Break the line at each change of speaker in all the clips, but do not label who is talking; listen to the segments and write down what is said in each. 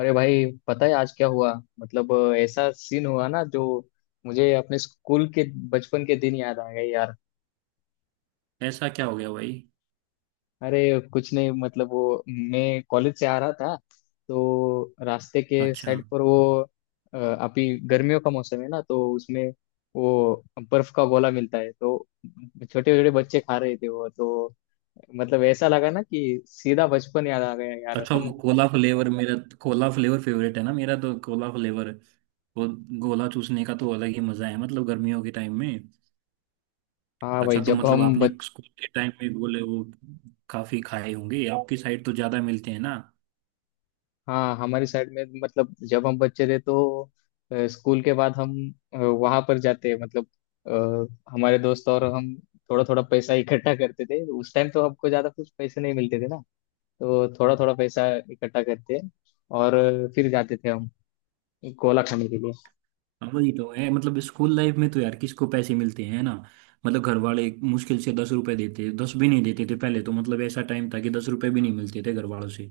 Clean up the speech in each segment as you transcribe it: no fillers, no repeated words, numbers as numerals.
अरे भाई, पता है आज क्या हुआ? मतलब ऐसा सीन हुआ ना, जो मुझे अपने स्कूल के बचपन के दिन याद आ गए यार।
ऐसा क्या हो गया भाई?
अरे कुछ नहीं, मतलब वो मैं कॉलेज से आ रहा था तो रास्ते के
अच्छा।
साइड पर वो अभी गर्मियों का मौसम है ना, तो उसमें वो बर्फ का गोला मिलता है, तो छोटे छोटे बच्चे खा रहे थे। वो तो मतलब ऐसा लगा ना कि सीधा बचपन याद आ गया यार
अच्छा
हम।
वो कोला फ्लेवर मेरा कोला फ्लेवर फेवरेट है ना मेरा, तो कोला फ्लेवर वो गोला चूसने का तो अलग ही मजा है मतलब गर्मियों के टाइम में।
हाँ भाई,
अच्छा तो
जब
मतलब
हम।
आपने स्कूल के टाइम में गोले वो काफी खाए होंगे, आपकी साइड तो ज्यादा मिलते हैं ना।
हाँ, हमारी साइड में, मतलब जब हम बच्चे थे तो स्कूल के बाद हम वहां पर जाते, मतलब हमारे दोस्त और हम थोड़ा थोड़ा पैसा इकट्ठा करते थे उस टाइम। तो हमको ज्यादा कुछ पैसे नहीं मिलते थे ना, तो थोड़ा थोड़ा पैसा इकट्ठा करते और फिर जाते थे हम कोला खाने के लिए।
हाँ, वही तो है मतलब स्कूल लाइफ में तो यार किसको पैसे मिलते हैं ना। मतलब घर वाले मुश्किल से 10 रुपए देते, 10 भी नहीं देते थे पहले। तो मतलब ऐसा टाइम था कि 10 रुपए भी नहीं मिलते थे घर वालों से।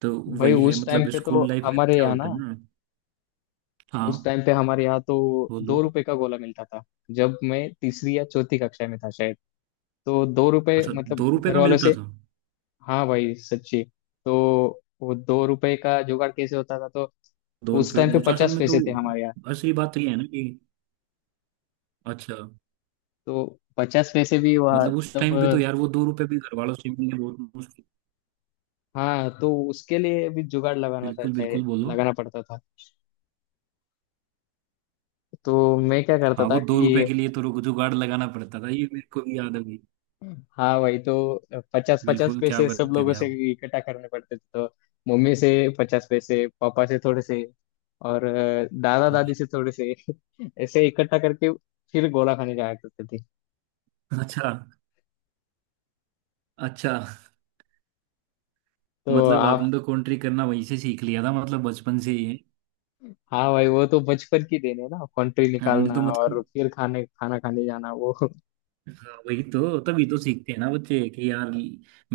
तो
भाई,
वही है
उस टाइम
मतलब
पे तो
स्कूल लाइफ में तो
हमारे
क्या
यहाँ
होता
ना,
है ना।
उस
हाँ।
टाइम पे हमारे यहाँ तो
वो दो।
2 रुपए का गोला मिलता था। जब मैं तीसरी या चौथी कक्षा में था शायद, तो 2 रुपए
अच्छा।
मतलब
2 रुपए
घर
का
वालों
मिलता
से।
था?
हाँ भाई, सच्ची। तो वो 2 रुपए का जुगाड़ कैसे होता था, तो
दो
उस
रुपए
टाइम पे
वो तो असल
पचास
में तो
पैसे थे हमारे यहाँ।
असली बात तो ये है ना कि। अच्छा।
तो 50 पैसे भी हुआ
मतलब उस
तब।
टाइम पे तो यार वो 2 रुपए भी घर वालों से मिलने बहुत मुश्किल।
हाँ, तो उसके लिए भी जुगाड़ लगाना था,
बिल्कुल
चाहे
बिल्कुल बोलो।
लगाना पड़ता था। तो मैं क्या करता
हाँ
था
वो 2 रुपए
कि
के लिए तो जुगाड़ लगाना पड़ता था, ये मेरे को भी याद है भाई।
हाँ भाई, तो पचास पचास
बिल्कुल। क्या
पैसे सब
करते
लोगों
थे
से
आप?
इकट्ठा करने पड़ते थे। तो मम्मी से 50 पैसे, पापा से थोड़े से, और दादा दादी
अच्छा।
से थोड़े से ऐसे इकट्ठा करके फिर गोला खाने जाया करते थे।
अच्छा। अच्छा
तो
मतलब
आप।
आपने तो कंट्री करना वहीं से सीख लिया था, मतलब बचपन से ही है।
हाँ भाई, वो तो बचपन की देन है ना, कंट्री
हमने
निकालना
तो
और
मतलब।
फिर खाने खाना खाने जाना वो।
हाँ, वही तो तभी तो सीखते हैं ना बच्चे कि यार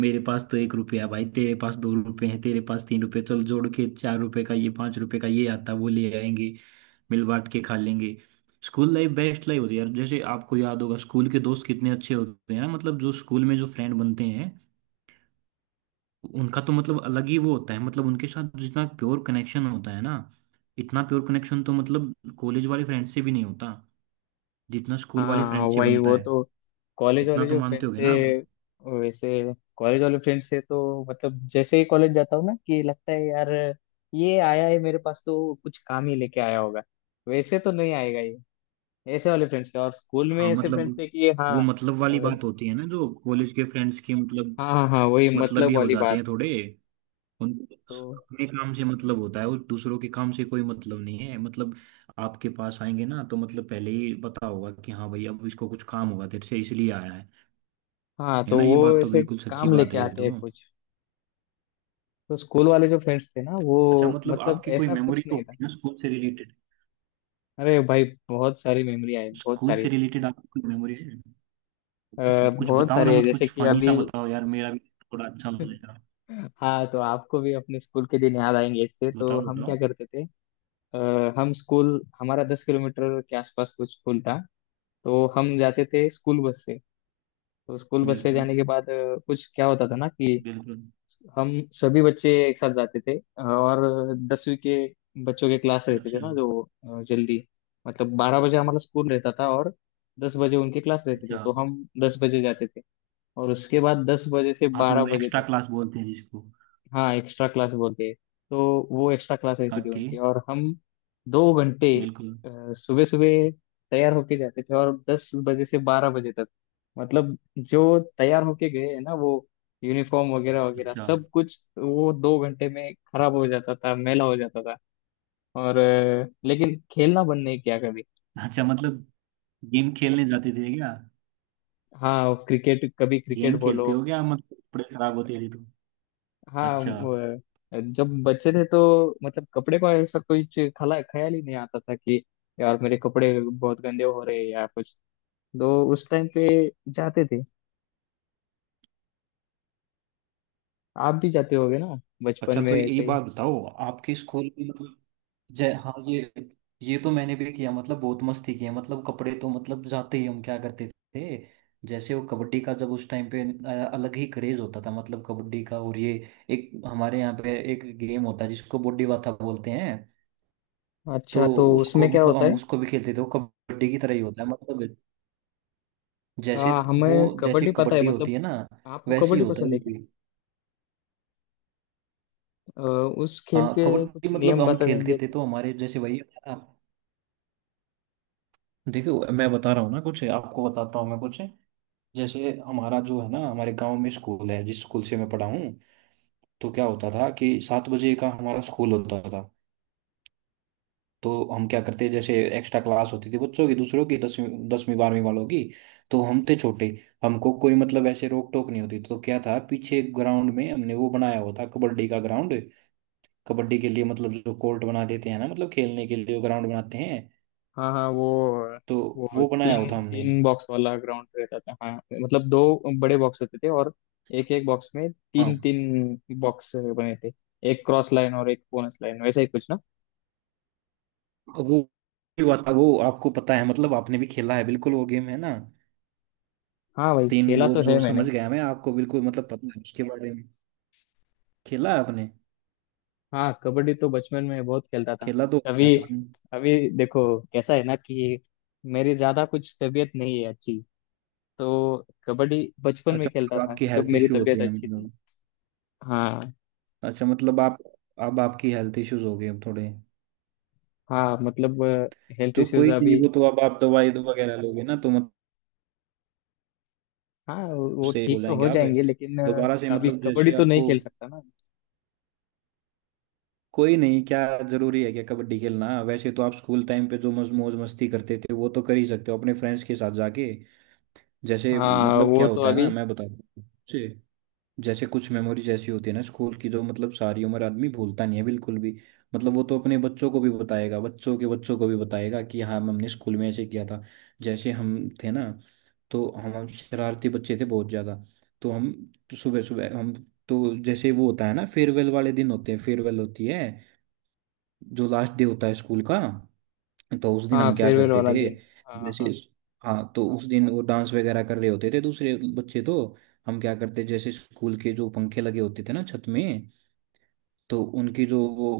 मेरे पास तो 1 रुपया, भाई तेरे पास 2 रुपए हैं, तेरे पास 3 रुपए, चल जोड़ के 4 रुपए का ये 5 रुपए का ये आता, वो ले आएंगे। मिल बांट के खा लेंगे। स्कूल लाइफ बेस्ट लाइफ होती है यार। जैसे आपको याद होगा स्कूल के दोस्त कितने अच्छे होते हैं ना। मतलब जो स्कूल में जो फ्रेंड बनते हैं उनका तो मतलब अलग ही वो होता है। मतलब उनके साथ जितना प्योर कनेक्शन होता है ना, इतना प्योर कनेक्शन तो मतलब कॉलेज वाले फ्रेंड से भी नहीं होता जितना स्कूल वाले
हाँ,
फ्रेंड से
वही
बनता
वो
है।
तो कॉलेज
इतना
वाले
तो
जो
मानते
फ्रेंड
होगे
से,
ना आप।
वैसे कॉलेज वाले फ्रेंड से तो मतलब जैसे ही कॉलेज जाता हूँ ना, कि लगता है यार, ये आया है मेरे पास तो कुछ काम ही लेके आया होगा, वैसे तो नहीं आएगा ये। ऐसे वाले फ्रेंड्स थे, और स्कूल में
हाँ
ऐसे
मतलब
फ्रेंड्स थे कि
वो
हाँ।
मतलब
अ,
वाली बात होती है ना जो कॉलेज के फ्रेंड्स की। मतलब
हाँ हाँ हाँ, वही
मतलब ही
मतलब
हो
वाली
जाते
बात।
हैं थोड़े। उनको
तो
अपने काम से मतलब होता है और दूसरों के काम से कोई मतलब नहीं है। मतलब आपके पास आएंगे ना तो मतलब पहले ही पता होगा कि हाँ भाई अब इसको कुछ काम होगा तेरे से, इसलिए आया है।
हाँ,
है
तो
ना, ये
वो
बात तो
ऐसे
बिल्कुल सच्ची
काम
बात
लेके
है ये
आते हैं
तो।
कुछ। तो स्कूल वाले जो फ्रेंड्स थे ना वो
अच्छा, मतलब
मतलब
आपकी कोई
ऐसा
मेमोरी
कुछ
तो
नहीं था।
होगी ना स्कूल से रिलेटेड?
अरे भाई, बहुत सारी मेमोरी आई, बहुत
स्कूल
सारी।
से रिलेटेड आपकी कोई मेमोरी है? कुछ कुछ
बहुत
बताओ ना,
सारी है,
मत
जैसे
कुछ
कि
फनी सा
अभी
बताओ यार। मेरा भी थोड़ा अच्छा हो जाएगा।
हाँ, तो आपको भी अपने स्कूल के दिन याद आएंगे इससे। तो
बताओ
हम
बताओ।
क्या करते थे? हम स्कूल, हमारा 10 किलोमीटर के आसपास कुछ स्कूल था, तो हम जाते थे स्कूल बस से। तो स्कूल बस से
बिल्कुल।
जाने के बाद कुछ क्या होता था ना कि
बिल्कुल।
हम सभी बच्चे एक साथ जाते थे, और 10वीं के बच्चों के क्लास रहते थे
अच्छा।
ना, जो जल्दी, मतलब 12 बजे हमारा स्कूल रहता था, और 10 बजे उनके क्लास रहते थे,
अच्छा।
तो हम 10 बजे जाते थे, और उसके बाद 10 बजे से
हाँ तो
बारह
वो
बजे
एक्स्ट्रा
तक
क्लास बोलते हैं जिसको।
हाँ एक्स्ट्रा क्लास बोलते हैं। तो वो एक्स्ट्रा क्लास रहती थी
ओके।
उनकी, और हम 2 घंटे
बिल्कुल।
सुबह सुबह तैयार होके जाते थे, और 10 बजे से 12 बजे तक मतलब जो तैयार होके गए हैं ना, वो यूनिफॉर्म वगैरह वगैरह
अच्छा।
सब कुछ वो 2 घंटे में खराब हो जाता था, मैला हो जाता था। और लेकिन खेलना बंद नहीं किया कभी।
अच्छा मतलब गेम खेलने जाते थे क्या?
हाँ क्रिकेट, कभी क्रिकेट
गेम
बोलो।
खेलते हो क्या, मतलब कपड़े खराब होते थे तो?
हाँ
अच्छा।
वो, जब बच्चे थे तो मतलब कपड़े को ऐसा कुछ खला ख्याल ही नहीं आता था कि यार मेरे कपड़े बहुत गंदे हो रहे हैं या कुछ। तो उस टाइम पे जाते थे, आप भी जाते होगे ना बचपन
अच्छा
में
तो ये
कहीं।
बात बताओ आपके स्कूल में मतलब। जय हाँ, ये तो मैंने भी किया। मतलब बहुत मस्ती की है। मतलब कपड़े तो मतलब जाते ही हम क्या करते थे, जैसे वो कबड्डी का जब उस टाइम पे अलग ही क्रेज होता था मतलब कबड्डी का। और ये एक हमारे यहाँ पे एक गेम होता है जिसको बॉडी बाता बोलते हैं। तो
अच्छा, तो उसमें
उसको
क्या
मतलब
होता
हम
है?
उसको भी खेलते थे। वो कबड्डी की तरह ही होता है मतलब। जैसे वो,
हमें
जैसे
कबड्डी पता है
कबड्डी
मतलब।
होती है ना
आपको
वैसे ही
कबड्डी
होता है
पसंद
वो
है क्या?
भी।
आ, उस खेल
हाँ
के
कबड्डी
कुछ
मतलब
नियम
हम
बता
खेलते
देंगे।
थे तो हमारे जैसे वही देखो मैं बता रहा हूँ ना कुछ। आपको बताता हूँ मैं कुछ। जैसे हमारा जो है ना हमारे गांव में स्कूल है जिस स्कूल से मैं पढ़ा हूँ, तो क्या होता था कि 7 बजे का हमारा स्कूल होता था। तो हम क्या करते, जैसे एक्स्ट्रा क्लास होती थी बच्चों की दूसरों की, 10वीं 10वीं 12वीं वालों की। तो हम थे छोटे। हमको कोई मतलब ऐसे रोक टोक नहीं होती, तो क्या था पीछे ग्राउंड में हमने वो बनाया हुआ था, कबड्डी का ग्राउंड। कबड्डी के लिए मतलब जो कोर्ट बना देते हैं ना मतलब खेलने के लिए ग्राउंड बनाते हैं।
हाँ हाँ,
तो
वो
वो बनाया हुआ
तीन
था हमने।
तीन बॉक्स वाला ग्राउंड रहता था हाँ, मतलब दो बड़े बॉक्स होते थे और एक एक बॉक्स में
हाँ
तीन तीन बॉक्स बने थे, एक क्रॉस लाइन और एक बोनस लाइन, वैसा ही कुछ ना।
वो हुआ था वो। आपको पता है मतलब आपने भी खेला है, बिल्कुल वो गेम है ना।
हाँ भाई,
तीन
खेला
वो
तो है
जो
मैंने।
समझ गया मैं। आपको बिल्कुल मतलब पता है उसके बारे में। खेला है आपने?
हाँ, कबड्डी तो बचपन में बहुत खेलता था।
खेला तो है
अभी,
यार आपने।
अभी देखो कैसा है ना कि मेरी ज्यादा कुछ तबीयत नहीं है अच्छी। तो कबड्डी बचपन में
अच्छा
खेलता
मतलब
था
आपकी
जब
हेल्थ
मेरी
इश्यू
तबीयत
होते हैं
अच्छी थी।
मतलब?
हाँ।
अच्छा मतलब आप, अब आपकी हेल्थ इश्यूज हो गए अब थोड़े?
हाँ मतलब, हेल्थ
तो
इश्यूज
कोई नहीं,
अभी।
वो तो अब आप दवाई दो वगैरह लोगे ना तो मतलब
हाँ वो
उससे हो
ठीक तो
जाएंगे
हो
आप।
जाएंगे, लेकिन
दोबारा से
अभी
मतलब
कबड्डी
जैसे
तो नहीं
आपको।
खेल सकता ना।
कोई नहीं। क्या जरूरी है क्या कबड्डी खेलना? वैसे तो आप स्कूल टाइम पे जो मज मौज मस्ती करते थे वो तो कर ही सकते हो अपने फ्रेंड्स के साथ जाके। जैसे,
हाँ
मतलब
वो
क्या
तो
होता है ना
अभी।
मैं बताता हूँ। जैसे कुछ मेमोरीज ऐसी होती है ना स्कूल की जो मतलब सारी उम्र आदमी भूलता नहीं है बिल्कुल भी। मतलब वो तो अपने बच्चों को भी बताएगा, बच्चों के बच्चों को भी बताएगा कि हाँ हमने स्कूल में ऐसे किया था। जैसे हम थे ना, तो हम शरारती बच्चे थे बहुत ज़्यादा। तो हम सुबह सुबह हम, तो जैसे वो होता है ना फेयरवेल वाले दिन होते हैं, फेयरवेल होती है जो लास्ट डे होता है स्कूल का। तो उस दिन
हाँ
हम क्या
फेयरवेल
करते
वाला
थे?
दिन। हाँ
जैसे,
हाँ।
हाँ तो उस दिन वो डांस वगैरह कर रहे होते थे दूसरे बच्चे। तो हम क्या करते, जैसे स्कूल के जो पंखे लगे होते थे ना छत में, तो उनकी जो वो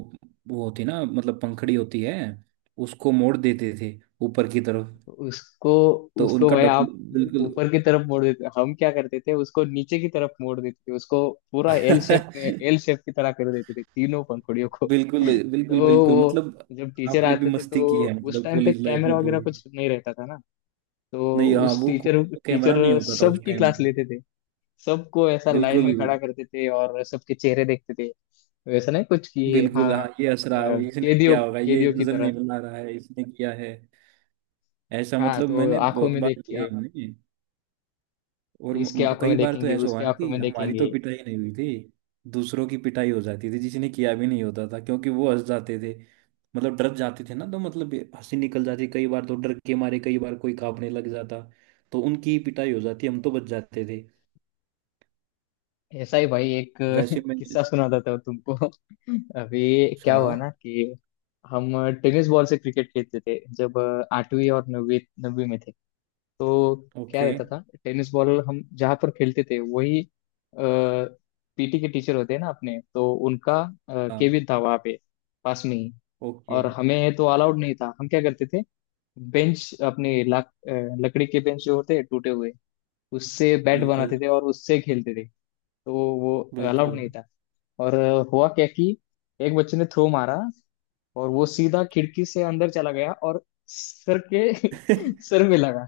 वो होती ना मतलब पंखड़ी होती है, उसको मोड़ देते थे ऊपर की
तो
तरफ,
उसको
तो
उसको
उनका
भाई
डबल।
आप
बिल्कुल।
ऊपर की तरफ मोड़ देते, हम क्या करते थे, उसको नीचे की तरफ मोड़ देते थे उसको, पूरा एल शेप में, एल शेप की तरह कर देते थे तीनों पंखुड़ियों को।
बिल्कुल। बिल्कुल।
तो
बिल्कुल।
वो,
मतलब
जब टीचर
आपने भी
आते थे
मस्ती की है
तो उस
मतलब
टाइम पे
कॉलेज लाइफ में
कैमरा वगैरह
पूरी।
कुछ नहीं रहता था ना। तो
नहीं, हाँ
उस
वो
टीचर
कैमरा
टीचर
नहीं होता था उस
सबकी
टाइम।
क्लास लेते थे, सबको ऐसा लाइन
बिल्कुल।
में खड़ा करते थे और सबके चेहरे देखते थे। वैसा नहीं कुछ कि
बिल्कुल।
हाँ।
हाँ ये असरा इसने
कैदियों
किया होगा, ये
कैदियों की
नजर
तरह।
नहीं बना रहा है इसने किया है। ऐसा
हाँ
मतलब
तो
मैंने
आंखों
बहुत
में देख
बार किया
के,
हमने। और
इसके आंखों
कई
में
बार तो
देखेंगे,
ऐसा
उसके
हुआ ना
आंखों
कि
में
हमारी तो
देखेंगे।
पिटाई नहीं हुई थी। दूसरों की पिटाई हो जाती थी जिसने किया भी नहीं होता था, क्योंकि वो हंस जाते थे। मतलब डर जाते थे ना तो मतलब ये हंसी निकल जाती कई बार, तो डर के मारे कई बार कोई कांपने लग जाता तो उनकी ही पिटाई हो जाती, हम तो बच जाते थे।
ऐसा ही भाई, एक
वैसे मैं।
किस्सा सुनाता था तुमको। अभी क्या
सुनाओ।
हुआ ना कि हम टेनिस बॉल से क्रिकेट खेलते थे, जब आठवीं और नवीं नवीं में थे तो, क्या
ओके।
रहता था, टेनिस बॉल हम जहाँ पर खेलते थे वही पीटी के टीचर होते हैं ना अपने, तो उनका
हाँ।
केबिन था वहाँ पे, पास में ही।
ओके।
और हमें तो अलाउड नहीं था। हम क्या करते थे, बेंच अपने लकड़ी के बेंच जो होते हैं टूटे हुए, उससे बैट
बिल्कुल।
बनाते थे और उससे खेलते थे। तो वो अलाउड
बिल्कुल।
नहीं था। और हुआ क्या कि एक बच्चे ने थ्रो मारा, और वो सीधा खिड़की से अंदर चला गया और सर के सर में लगा।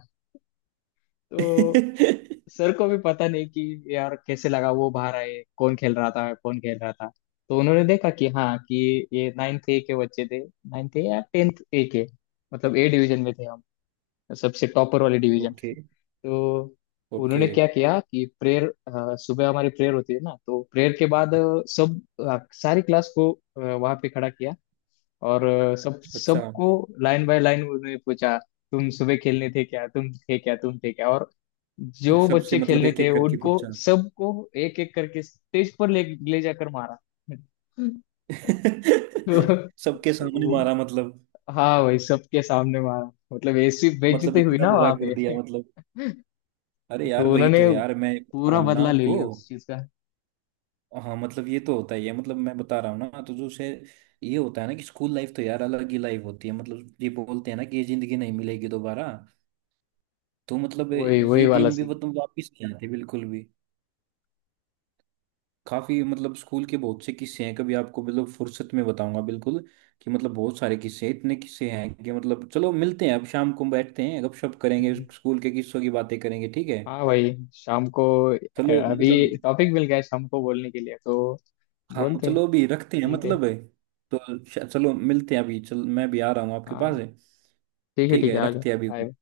तो सर को भी पता नहीं कि यार कैसे लगा। वो बाहर आए, कौन खेल रहा था, कौन खेल रहा था। तो उन्होंने देखा कि हाँ, कि ये नाइन्थ ए के बच्चे थे, नाइन्थ ए या टेंथ ए के, मतलब ए डिवीजन में थे हम, सबसे टॉपर वाले डिवीजन।
ओके।
तो
ओके।
उन्होंने क्या किया कि प्रेयर, सुबह हमारी प्रेयर होती है ना, तो प्रेयर के बाद सारी क्लास को वहां पे खड़ा किया। और सब
अच्छा।
सबको लाइन बाय लाइन उन्होंने पूछा, तुम सुबह खेलने थे क्या, तुम थे क्या, तुम थे क्या। और जो
सबसे
बच्चे
मतलब
खेलने
एक
थे
एक करके
उनको
पूछा?
सबको एक एक करके स्टेज पर ले ले जाकर मारा। तो,
सबके सामने
वो,
मारा मतलब?
हाँ भाई, सबके सामने मारा, मतलब ऐसी
मतलब
बेइज्जती हुई
इतना
ना
बुरा
वहां
कर
पे।
दिया मतलब। अरे यार
तो
वही
उन्होंने
तो, यार मैं बता
पूरा
रहा हूँ ना
बदला ले
आपको।
लिया उस चीज का।
हाँ मतलब ये तो होता ही है मतलब मैं बता रहा हूँ ना, तो जो से ये होता है ना कि स्कूल लाइफ तो यार अलग ही लाइफ होती है। मतलब ये बोलते हैं ना कि ये जिंदगी नहीं मिलेगी दोबारा। तो मतलब
वही, वही
ये
वाला
दिन भी
सीन।
मतलब वापिस नहीं आते बिल्कुल। काफ़ी मतलब स्कूल के बहुत से किस्से हैं, कभी आपको मतलब फुर्सत में बताऊंगा बिल्कुल। कि मतलब बहुत सारे किस्से हैं, इतने किस्से हैं कि मतलब, चलो मिलते हैं अब शाम को, बैठते हैं गपशप करेंगे,
हम्म,
स्कूल के किस्सों की बातें करेंगे, ठीक है?
हाँ भाई, शाम को
चलो मतलब।
अभी टॉपिक मिल गया है शाम को बोलने के लिए। तो
हाँ
बोलते हैं,
चलो अभी रखते हैं
मिलते हैं।
मतलब, है तो। चलो मिलते हैं अभी, चल मैं भी आ रहा हूँ आपके पास
हाँ
है।
ठीक है,
ठीक
ठीक
है,
है आ जाओ।
रखते हैं अभी।
Bye.